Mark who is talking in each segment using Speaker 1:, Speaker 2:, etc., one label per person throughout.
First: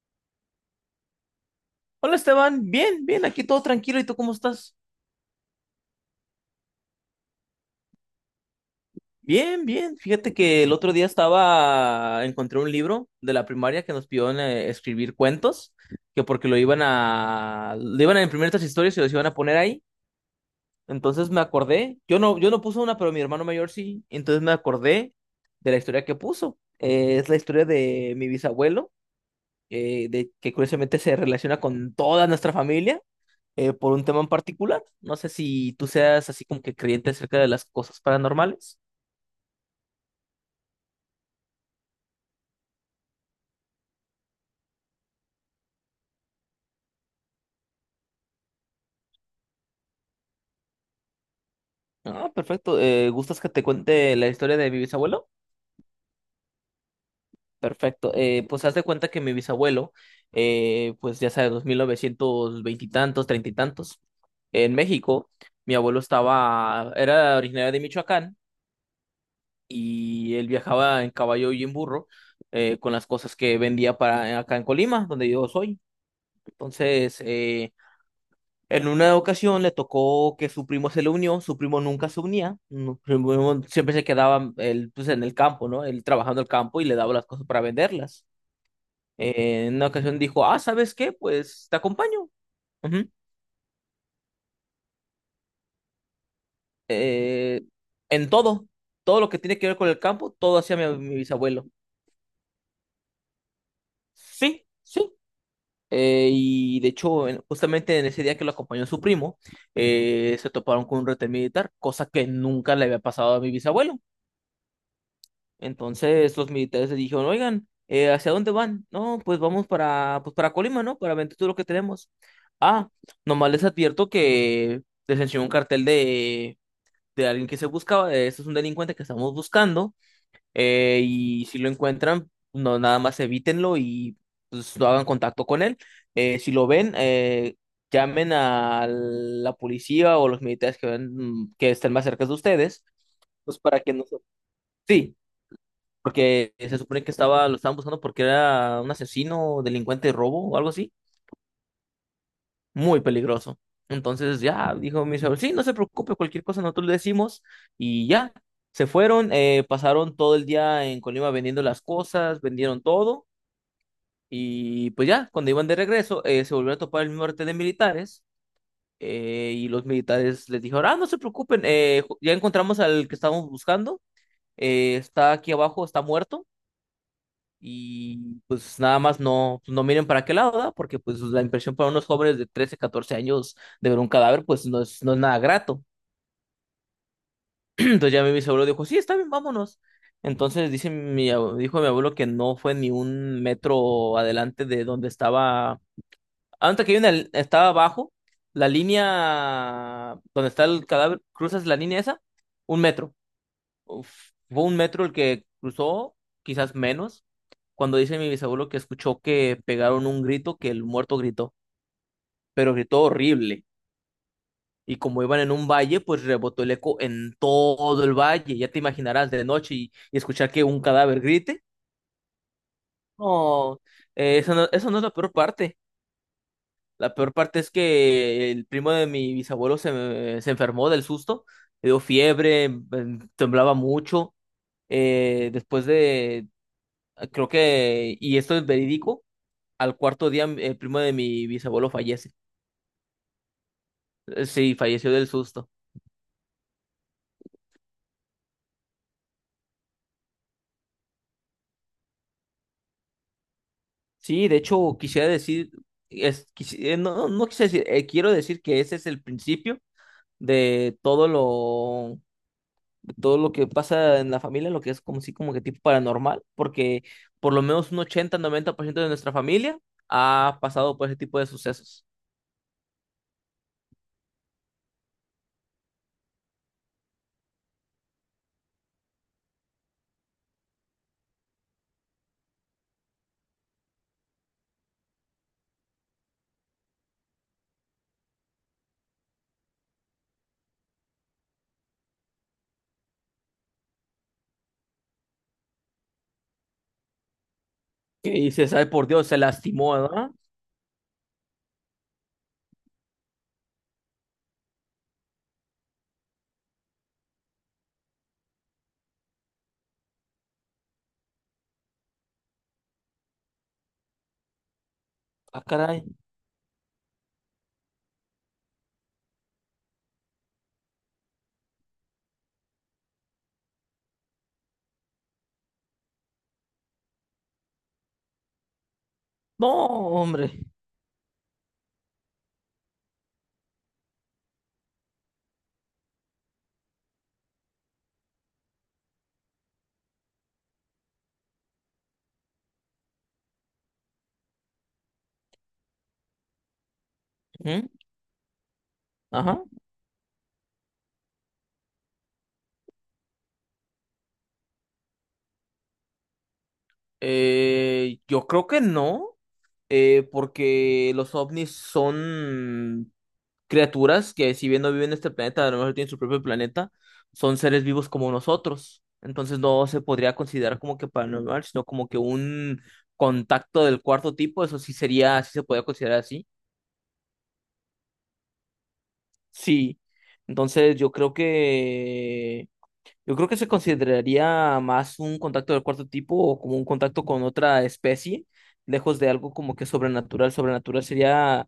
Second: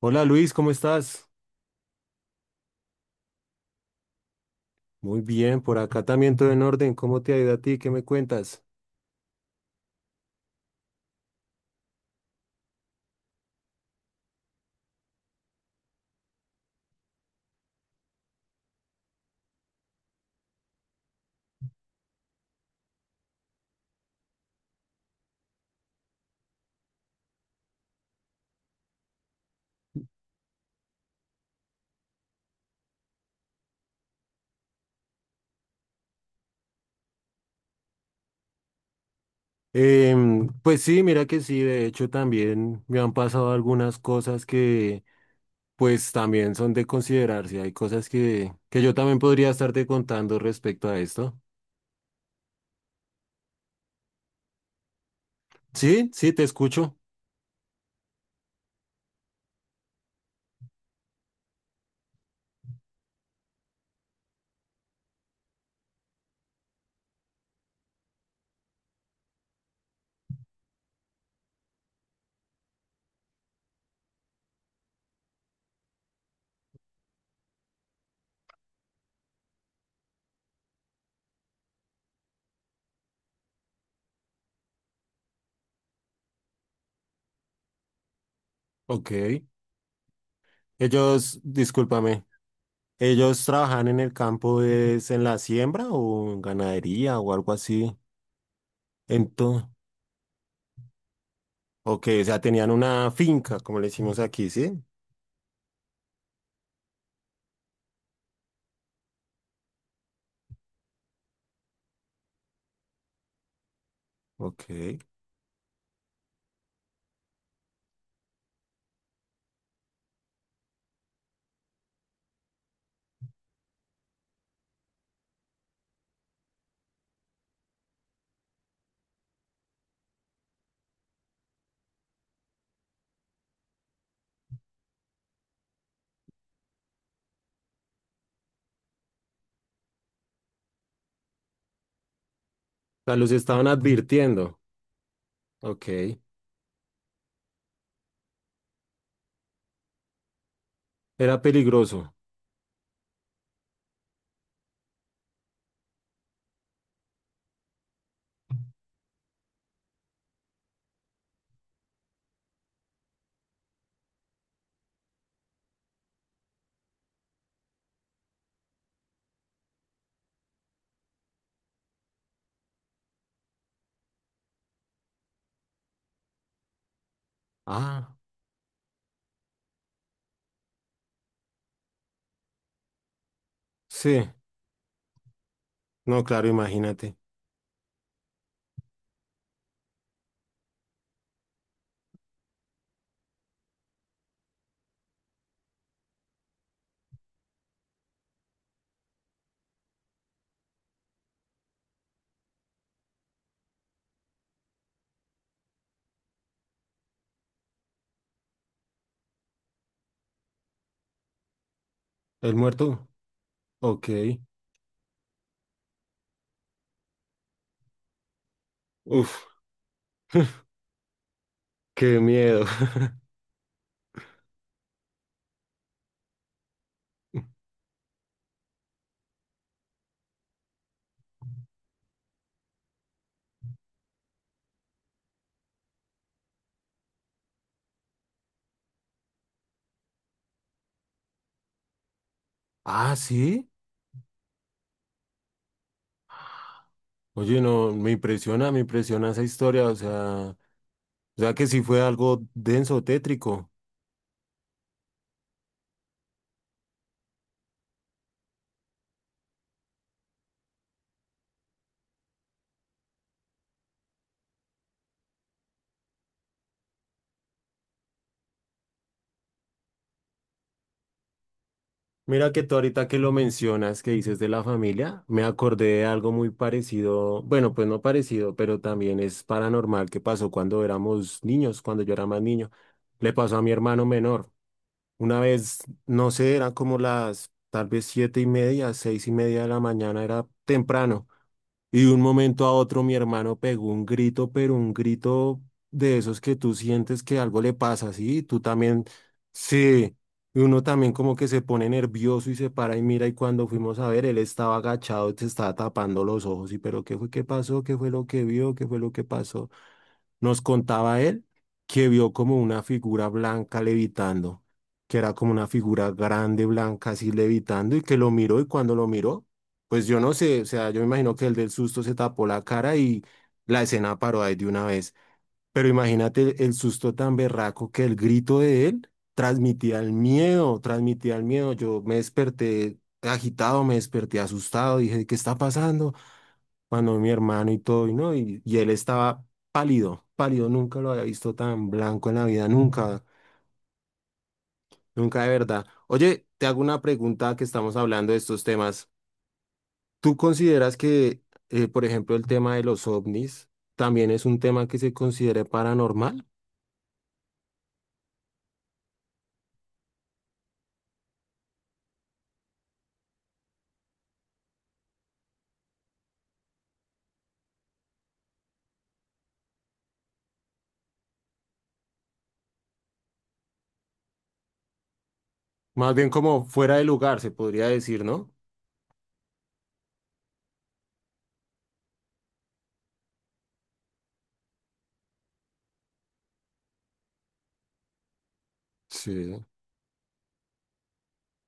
Speaker 1: Hola Luis, ¿cómo estás?
Speaker 2: Hola Esteban, bien, bien, aquí todo tranquilo. ¿Y tú cómo estás?
Speaker 1: Muy bien, por acá también todo en orden. ¿Cómo te ha ido a ti? ¿Qué me cuentas?
Speaker 2: Bien, bien. Fíjate que el otro día estaba, encontré un libro de la primaria que nos pidió escribir cuentos, que porque lo iban a imprimir estas historias y los iban a poner ahí. Entonces me acordé, yo no puse una, pero mi hermano mayor sí. Entonces me acordé de la historia que puso. Es la historia de mi bisabuelo, que curiosamente se relaciona con toda nuestra familia, por un tema en particular. No sé si tú seas así como que creyente acerca de las cosas paranormales.
Speaker 1: Pues sí, mira que sí, de hecho también me han pasado algunas cosas que pues también son de considerarse. Hay cosas que yo también podría estarte contando respecto a esto.
Speaker 2: Ah, perfecto. ¿Gustas que te cuente la historia de mi bisabuelo?
Speaker 1: Sí, sí, te escucho.
Speaker 2: Perfecto. Pues haz de cuenta que mi bisabuelo, pues ya sabes, los 1920 y tantos, treinta y tantos, en México, mi abuelo estaba, era originario de Michoacán y él viajaba en caballo y en burro, con las cosas que vendía para acá en Colima, donde yo soy. Entonces, en una ocasión le tocó que su primo se le unió, su primo nunca se unía, no, su primo siempre se quedaba él, pues, en el campo, ¿no? Él trabajando el campo y le daba las cosas para venderlas.
Speaker 1: Ok.
Speaker 2: En una ocasión dijo, ah, ¿sabes qué?
Speaker 1: Ellos,
Speaker 2: Pues te
Speaker 1: discúlpame,
Speaker 2: acompaño. Ujú.
Speaker 1: ¿ellos trabajan en el campo, es en la siembra o en ganadería o algo
Speaker 2: Eh,
Speaker 1: así?
Speaker 2: en todo, todo lo que tiene que
Speaker 1: Entonces...
Speaker 2: ver con el campo, todo hacía mi bisabuelo.
Speaker 1: Ok, o sea, tenían una finca, como le decimos aquí,
Speaker 2: Sí,
Speaker 1: ¿sí?
Speaker 2: sí. Y de hecho, justamente en ese día que lo acompañó su primo, se toparon con un retén militar, cosa que nunca le había pasado a mi bisabuelo.
Speaker 1: Ok. O
Speaker 2: Entonces los militares le dijeron, oigan, ¿hacia dónde van? No, pues vamos para, pues para Colima, ¿no? Para vender todo lo que tenemos. Ah, nomás les advierto que les enseñó un cartel de, alguien que se buscaba, de, este es un delincuente que estamos buscando, y si lo encuentran, no, nada más evítenlo y pues no hagan contacto con él. Si lo ven, llamen a la policía o los militares que, que estén más cerca de ustedes,
Speaker 1: sea, los
Speaker 2: pues
Speaker 1: estaban
Speaker 2: para que no se...
Speaker 1: advirtiendo.
Speaker 2: Sí,
Speaker 1: Ok.
Speaker 2: porque se supone que estaba, lo estaban buscando porque era un asesino, delincuente de robo o algo así,
Speaker 1: Era peligroso.
Speaker 2: muy peligroso. Entonces ya dijo mi señor, sí, no se preocupe, cualquier cosa nosotros le decimos y ya. Se fueron, pasaron todo el día en Colima vendiendo las cosas, vendieron todo y pues ya, cuando iban de regreso, se volvieron a topar el mismo arte de militares, y los militares les dijeron, ah, no se preocupen, ya encontramos al que estábamos buscando, está aquí abajo, está muerto.
Speaker 1: Ah,
Speaker 2: Y pues nada más no, pues, no miren para qué lado, ¿verdad? Porque pues la impresión para unos jóvenes de 13-14 años de ver un
Speaker 1: sí.
Speaker 2: cadáver, pues no es, no es nada grato.
Speaker 1: No, claro, imagínate.
Speaker 2: Entonces ya mi abuelo dijo, sí, está bien, vámonos. Entonces dice dijo mi abuelo que no fue ni un metro adelante de donde estaba, antes que hay estaba abajo, la línea donde está el cadáver, cruzas la línea esa, un metro. Uf, fue un metro el que cruzó, quizás menos, cuando dice mi bisabuelo que escuchó que pegaron un grito, que el muerto gritó,
Speaker 1: El
Speaker 2: pero gritó
Speaker 1: muerto.
Speaker 2: horrible.
Speaker 1: Ok.
Speaker 2: Y como iban en un valle, pues rebotó el eco en todo el valle. Ya te imaginarás
Speaker 1: Uf,
Speaker 2: de noche y escuchar que un cadáver grite.
Speaker 1: qué miedo.
Speaker 2: No, eso no, eso no es la peor parte. La peor parte es que el primo de mi bisabuelo se enfermó del susto, le dio fiebre, temblaba mucho. Después de, creo que, y esto es verídico, al cuarto día el primo de mi bisabuelo fallece.
Speaker 1: Ah, sí.
Speaker 2: Sí, falleció del susto.
Speaker 1: Oye, no, me impresiona esa historia. O sea que sí fue algo denso, tétrico.
Speaker 2: Sí, de hecho, quisiera decir, no, no quise decir, quiero decir que ese es el principio de todo lo, de todo lo que pasa en la familia, lo que es como si como que tipo paranormal, porque por lo menos un 80-90% de nuestra familia ha pasado por ese tipo de sucesos.
Speaker 1: Mira que tú ahorita que lo mencionas, que dices de la familia, me acordé de algo muy parecido, bueno, pues no parecido, pero también es paranormal que pasó cuando éramos niños, cuando yo era más niño. Le pasó a mi hermano menor. Una vez, no sé, eran como las tal vez 7:30, 6:30 de la mañana, era temprano. Y de un momento a otro mi hermano pegó un grito, pero un grito de esos que tú sientes que algo le pasa, ¿sí?
Speaker 2: Y
Speaker 1: Tú
Speaker 2: se sabe
Speaker 1: también,
Speaker 2: por Dios, se lastimó,
Speaker 1: sí,
Speaker 2: ¿verdad?
Speaker 1: y uno también como que se pone nervioso y se para y mira y cuando fuimos a ver, él estaba agachado, se estaba tapando los ojos y pero ¿qué fue? ¿Qué pasó? ¿Qué fue lo que vio? ¿Qué fue lo que pasó? Nos contaba él que vio como una figura blanca levitando, que era como
Speaker 2: Ah,
Speaker 1: una
Speaker 2: caray.
Speaker 1: figura grande blanca así levitando y que lo miró y cuando lo miró, pues yo no sé, o sea, yo me imagino que el del susto se tapó la cara y la escena paró ahí de una vez. Pero imagínate el susto tan berraco que el grito de él
Speaker 2: No,
Speaker 1: transmitía el
Speaker 2: hombre.
Speaker 1: miedo, transmitía el miedo. Yo me desperté agitado, me desperté asustado, dije, ¿qué está pasando? Cuando mi hermano y todo, y no, y él estaba pálido, pálido, nunca lo había visto tan blanco en la vida, nunca, nunca de verdad. Oye, te hago una pregunta que
Speaker 2: ¿Mm?
Speaker 1: estamos hablando de estos temas.
Speaker 2: Ajá.
Speaker 1: ¿Tú consideras que, por ejemplo, el tema de los ovnis también es un tema que se considere paranormal?
Speaker 2: Yo creo que no, porque los ovnis son criaturas que si bien no viven en este planeta, a lo mejor tienen su propio planeta, son seres vivos como nosotros. Entonces no se podría considerar como que paranormal, sino como que un contacto del cuarto tipo, eso sí sería, sí se podría
Speaker 1: Más
Speaker 2: considerar
Speaker 1: bien
Speaker 2: así.
Speaker 1: como fuera de lugar, se podría decir, ¿no?
Speaker 2: Sí. Entonces yo creo que se consideraría más un contacto del cuarto tipo o como un contacto con otra especie, lejos de algo
Speaker 1: Sí,
Speaker 2: como que sobrenatural. Sobrenatural sería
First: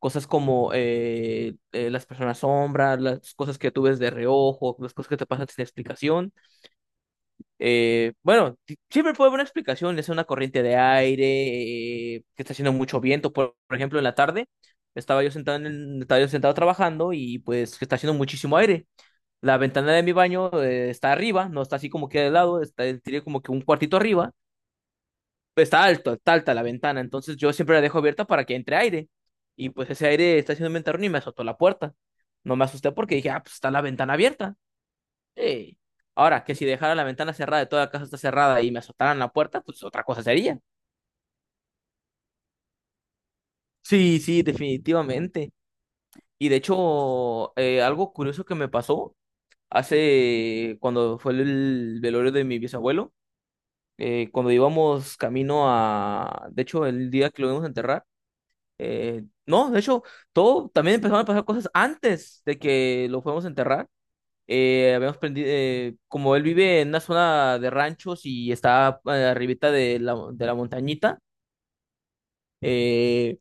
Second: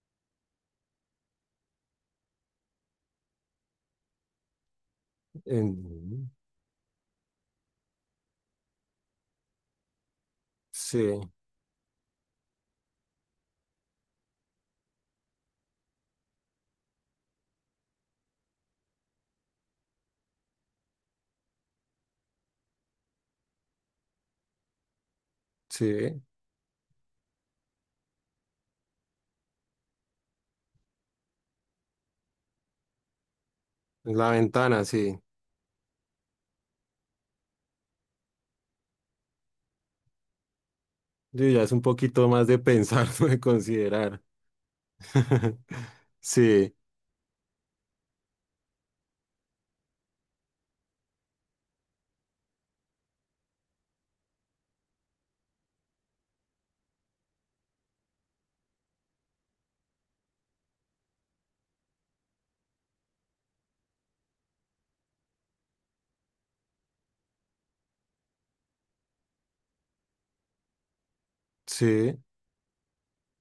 Speaker 2: cosas como las personas sombras, las cosas que tú ves de reojo, las cosas que te pasan sin
Speaker 1: en-
Speaker 2: explicación. Bueno, siempre puede haber una explicación, es una corriente de
Speaker 1: sí,
Speaker 2: aire, que está haciendo mucho viento. Por ejemplo, en la tarde estaba yo sentado, estaba yo sentado trabajando y pues que está haciendo muchísimo aire. La ventana de mi baño está arriba, no está así como que de lado, está, tiene como que un cuartito arriba, está
Speaker 1: sí,
Speaker 2: alto,
Speaker 1: en
Speaker 2: está alta la ventana, entonces yo siempre la dejo abierta para que entre aire. Y pues ese aire está haciendo un ventarrón y me azotó la puerta. No me asusté porque dije, ah, pues está la ventana
Speaker 1: la
Speaker 2: abierta.
Speaker 1: ventana, sí.
Speaker 2: Ey. Ahora, que si dejara la ventana cerrada y toda la casa está cerrada y me azotaran la puerta, pues otra cosa sería.
Speaker 1: Sí, ya es un poquito más de pensar, de
Speaker 2: Sí,
Speaker 1: considerar.
Speaker 2: sí, definitivamente. Y de
Speaker 1: Sí,
Speaker 2: hecho, algo curioso que me pasó hace cuando fue el velorio de mi bisabuelo, cuando íbamos camino a, de hecho, el día que lo íbamos a enterrar. No, de hecho, todo también empezaron a pasar cosas antes de que lo fuéramos a enterrar. Habíamos prendido, como él vive en una zona de ranchos y está arribita de la montañita,
Speaker 1: sí,
Speaker 2: eh,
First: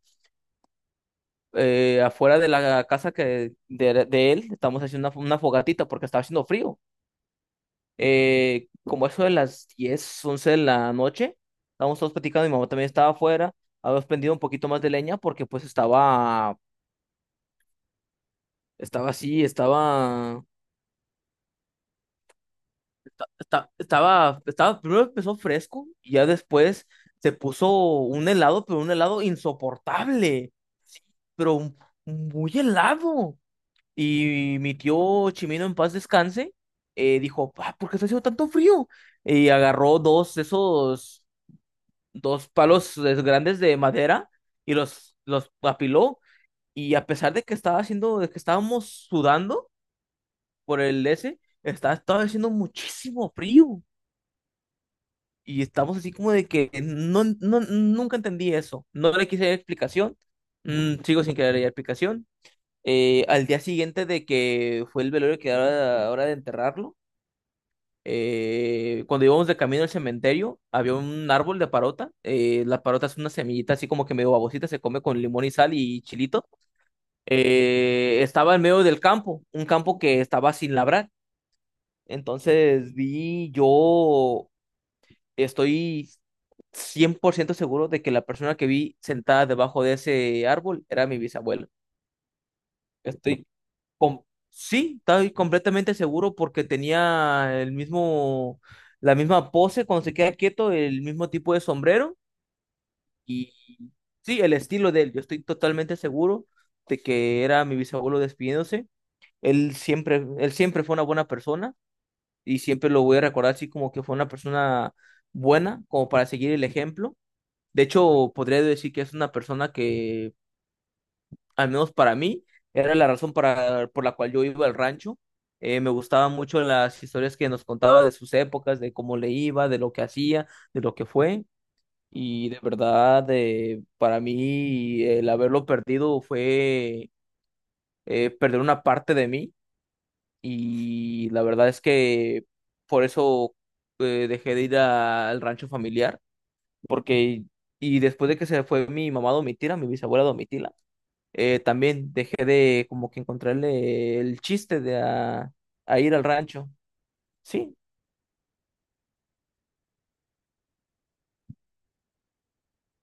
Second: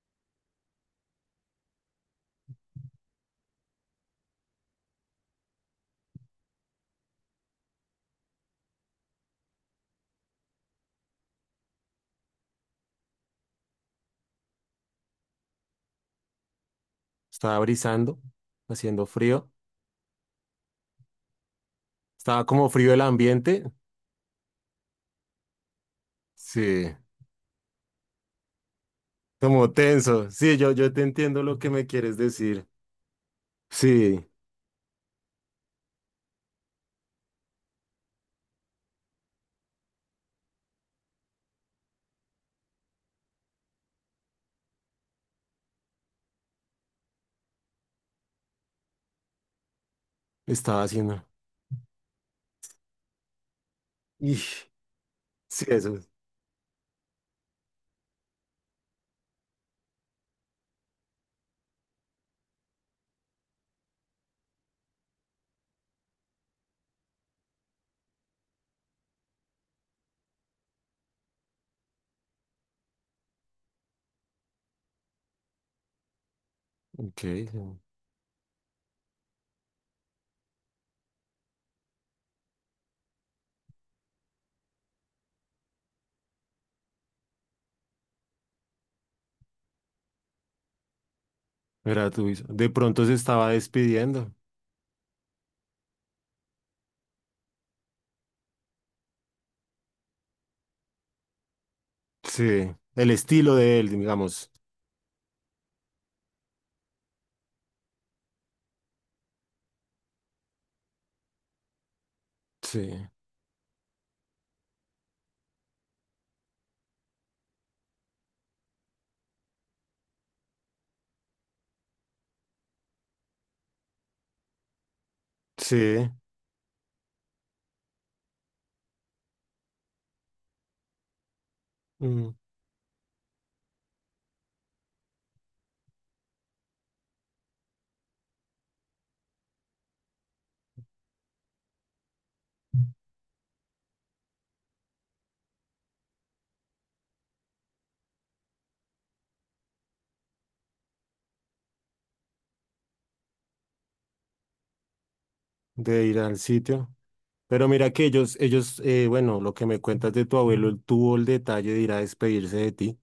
Speaker 2: afuera de la casa que, de él, estamos haciendo una fogatita porque estaba haciendo frío. Como eso de las 10-11 de la noche, estábamos todos platicando, mi mamá también estaba afuera, habíamos prendido un poquito más de leña porque pues estaba,
Speaker 1: estaba brisando, haciendo
Speaker 2: estaba así,
Speaker 1: frío.
Speaker 2: estaba...
Speaker 1: Estaba como frío el ambiente.
Speaker 2: esta- estaba, estaba, primero empezó fresco y ya después
Speaker 1: Sí,
Speaker 2: se puso un helado, pero un helado
Speaker 1: como tenso.
Speaker 2: insoportable.
Speaker 1: Sí, yo
Speaker 2: Sí,
Speaker 1: te entiendo lo que
Speaker 2: pero
Speaker 1: me quieres
Speaker 2: muy
Speaker 1: decir.
Speaker 2: helado.
Speaker 1: Sí,
Speaker 2: Y mi tío Chimino en paz descanse, dijo, "Ah, ¿por qué está haciendo tanto frío?" Y agarró dos, de esos, dos palos grandes de madera y los apiló. Y a pesar de que estaba haciendo, de que estábamos sudando por
Speaker 1: estaba
Speaker 2: el
Speaker 1: haciendo.
Speaker 2: ese, estaba, estaba haciendo muchísimo frío.
Speaker 1: Ish,
Speaker 2: Y
Speaker 1: sí,
Speaker 2: estamos
Speaker 1: eso.
Speaker 2: así como de que no, no, nunca entendí eso. No le quise dar explicación. Mm, sigo sin querer dar explicación. Al día siguiente de que fue el velorio que era la hora de enterrarlo, cuando íbamos de camino al cementerio, había un árbol de parota. La parota es una semillita así como que medio babosita, se come con limón y sal y chilito.
Speaker 1: Ok,
Speaker 2: Estaba en medio del campo, un campo que estaba sin labrar. Entonces vi yo, estoy 100% seguro de que la persona que vi sentada debajo de ese árbol era mi bisabuelo.
Speaker 1: era tu de pronto se
Speaker 2: Estoy
Speaker 1: estaba
Speaker 2: com-
Speaker 1: despidiendo.
Speaker 2: sí, estoy completamente seguro porque tenía el mismo, la misma pose cuando se queda quieto, el mismo tipo de sombrero
Speaker 1: Sí, el
Speaker 2: y
Speaker 1: estilo de él,
Speaker 2: sí,
Speaker 1: digamos.
Speaker 2: el estilo de él. Yo estoy totalmente seguro de que era mi bisabuelo despidiéndose. Él siempre fue una buena persona y
Speaker 1: Sí,
Speaker 2: siempre lo voy a recordar así como que fue una persona buena, como para seguir el ejemplo. De hecho, podría decir que es una persona que, al menos para mí, era la razón para, por la cual yo iba al rancho. Me
Speaker 1: sí,
Speaker 2: gustaban mucho las historias que nos contaba de sus épocas, de cómo le iba, de lo que hacía, de lo que fue.
Speaker 1: mm,
Speaker 2: Y de verdad, para mí, el haberlo perdido fue, perder una parte de mí. Y la verdad es que por eso, dejé de ir al rancho familiar porque y después de que se fue mi mamá a Domitila, mi bisabuela a Domitila, también dejé de como que encontrarle el chiste de a,
Speaker 1: de
Speaker 2: ir
Speaker 1: ir
Speaker 2: al
Speaker 1: al
Speaker 2: rancho,
Speaker 1: sitio. Pero
Speaker 2: ¿sí?
Speaker 1: mira que ellos, bueno, lo que me cuentas de tu abuelo, él tuvo el detalle de ir a despedirse de ti.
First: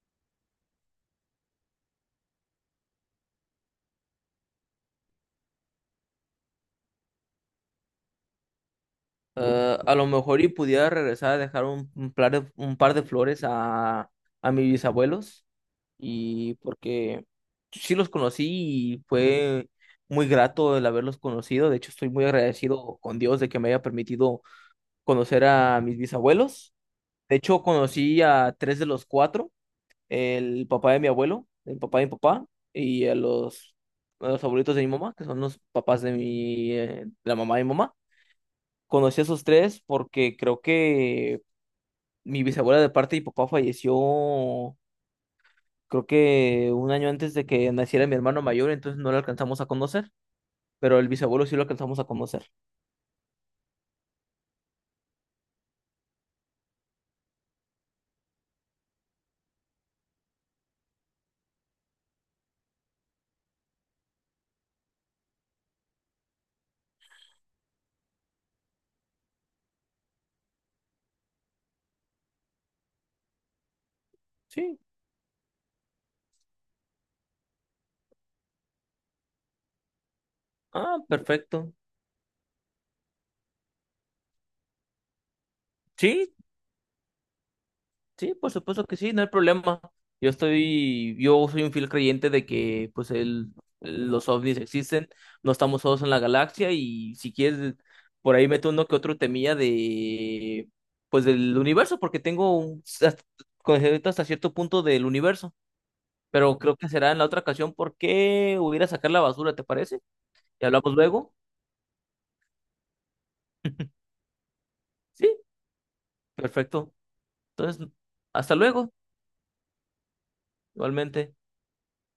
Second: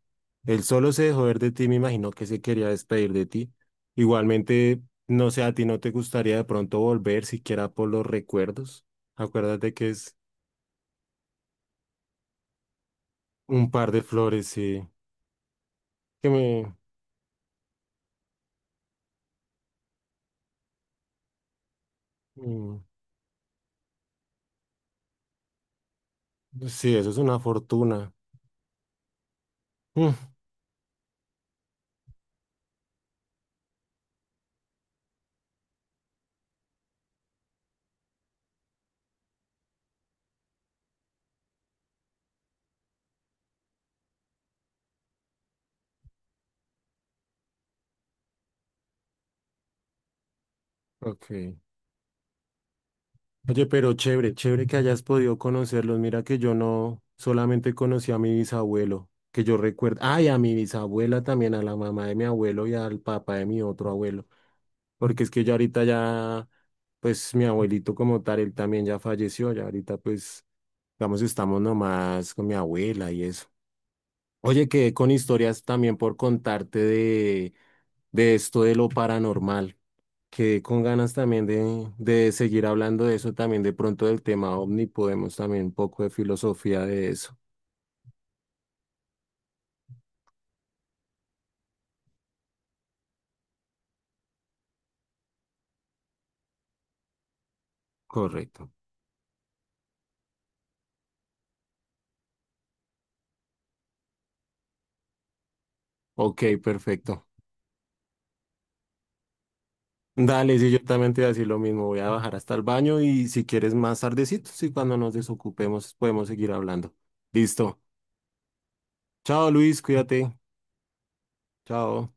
Speaker 1: Él solo se dejó ver de ti, me imagino que se quería despedir de ti. Igualmente, no sé, a ti no te gustaría de pronto volver, siquiera por los recuerdos. Acuérdate
Speaker 2: Eh,
Speaker 1: que
Speaker 2: a lo
Speaker 1: es
Speaker 2: mejor y pudiera regresar a dejar un par de flores
Speaker 1: un par de
Speaker 2: a,
Speaker 1: flores,
Speaker 2: a mis
Speaker 1: sí.
Speaker 2: bisabuelos
Speaker 1: Que
Speaker 2: y
Speaker 1: me...
Speaker 2: porque sí los conocí y fue muy grato el haberlos conocido. De hecho, estoy muy
Speaker 1: mm,
Speaker 2: agradecido con Dios de que me haya permitido conocer a mis bisabuelos.
Speaker 1: sí, eso es
Speaker 2: De
Speaker 1: una
Speaker 2: hecho,
Speaker 1: fortuna.
Speaker 2: conocí a tres de los cuatro,
Speaker 1: Mm,
Speaker 2: el papá de mi abuelo, el papá de mi papá, y a los abuelitos de mi mamá, que son los papás de mi, de la mamá de mi mamá. Conocí a esos tres porque creo que mi bisabuela de parte de mi papá falleció, creo que un año antes de que naciera mi hermano mayor, entonces no lo alcanzamos a conocer, pero el bisabuelo
Speaker 1: ok.
Speaker 2: sí lo alcanzamos a conocer.
Speaker 1: Oye, pero chévere, chévere que hayas podido conocerlos. Mira que yo no solamente conocí a mi bisabuelo, que yo recuerdo. Ay, a mi bisabuela también, a la mamá de mi abuelo y al papá de mi otro abuelo. Porque es que yo ahorita ya, pues mi abuelito como tal, él también ya falleció. Ya ahorita, pues, digamos, estamos nomás con mi abuela y eso. Oye,
Speaker 2: Sí,
Speaker 1: quedé con historias también por contarte de, esto de lo paranormal. Quedé con
Speaker 2: ah,
Speaker 1: ganas también
Speaker 2: perfecto.
Speaker 1: de seguir hablando de eso, también de pronto del tema ovni, podemos también un poco de
Speaker 2: Sí,
Speaker 1: filosofía de eso.
Speaker 2: sí, por supuesto que sí, no hay problema. Yo soy un fiel creyente de que pues el, los ovnis existen, no estamos solos en la galaxia y si quieres por ahí meto
Speaker 1: Correcto.
Speaker 2: uno que otro temilla de pues del universo porque tengo conocimiento hasta cierto punto del universo,
Speaker 1: Ok,
Speaker 2: pero creo que será en la
Speaker 1: perfecto.
Speaker 2: otra ocasión porque voy a ir a sacar la basura, ¿te parece?
Speaker 1: Dale,
Speaker 2: Y
Speaker 1: sí, yo
Speaker 2: hablamos
Speaker 1: también te voy a
Speaker 2: luego.
Speaker 1: decir lo mismo, voy a bajar hasta el baño y si quieres más tardecito, sí, cuando nos
Speaker 2: Sí,
Speaker 1: desocupemos podemos seguir
Speaker 2: perfecto.
Speaker 1: hablando. Listo.
Speaker 2: Entonces, hasta luego,
Speaker 1: Chao Luis, cuídate.
Speaker 2: igualmente.
Speaker 1: Chao.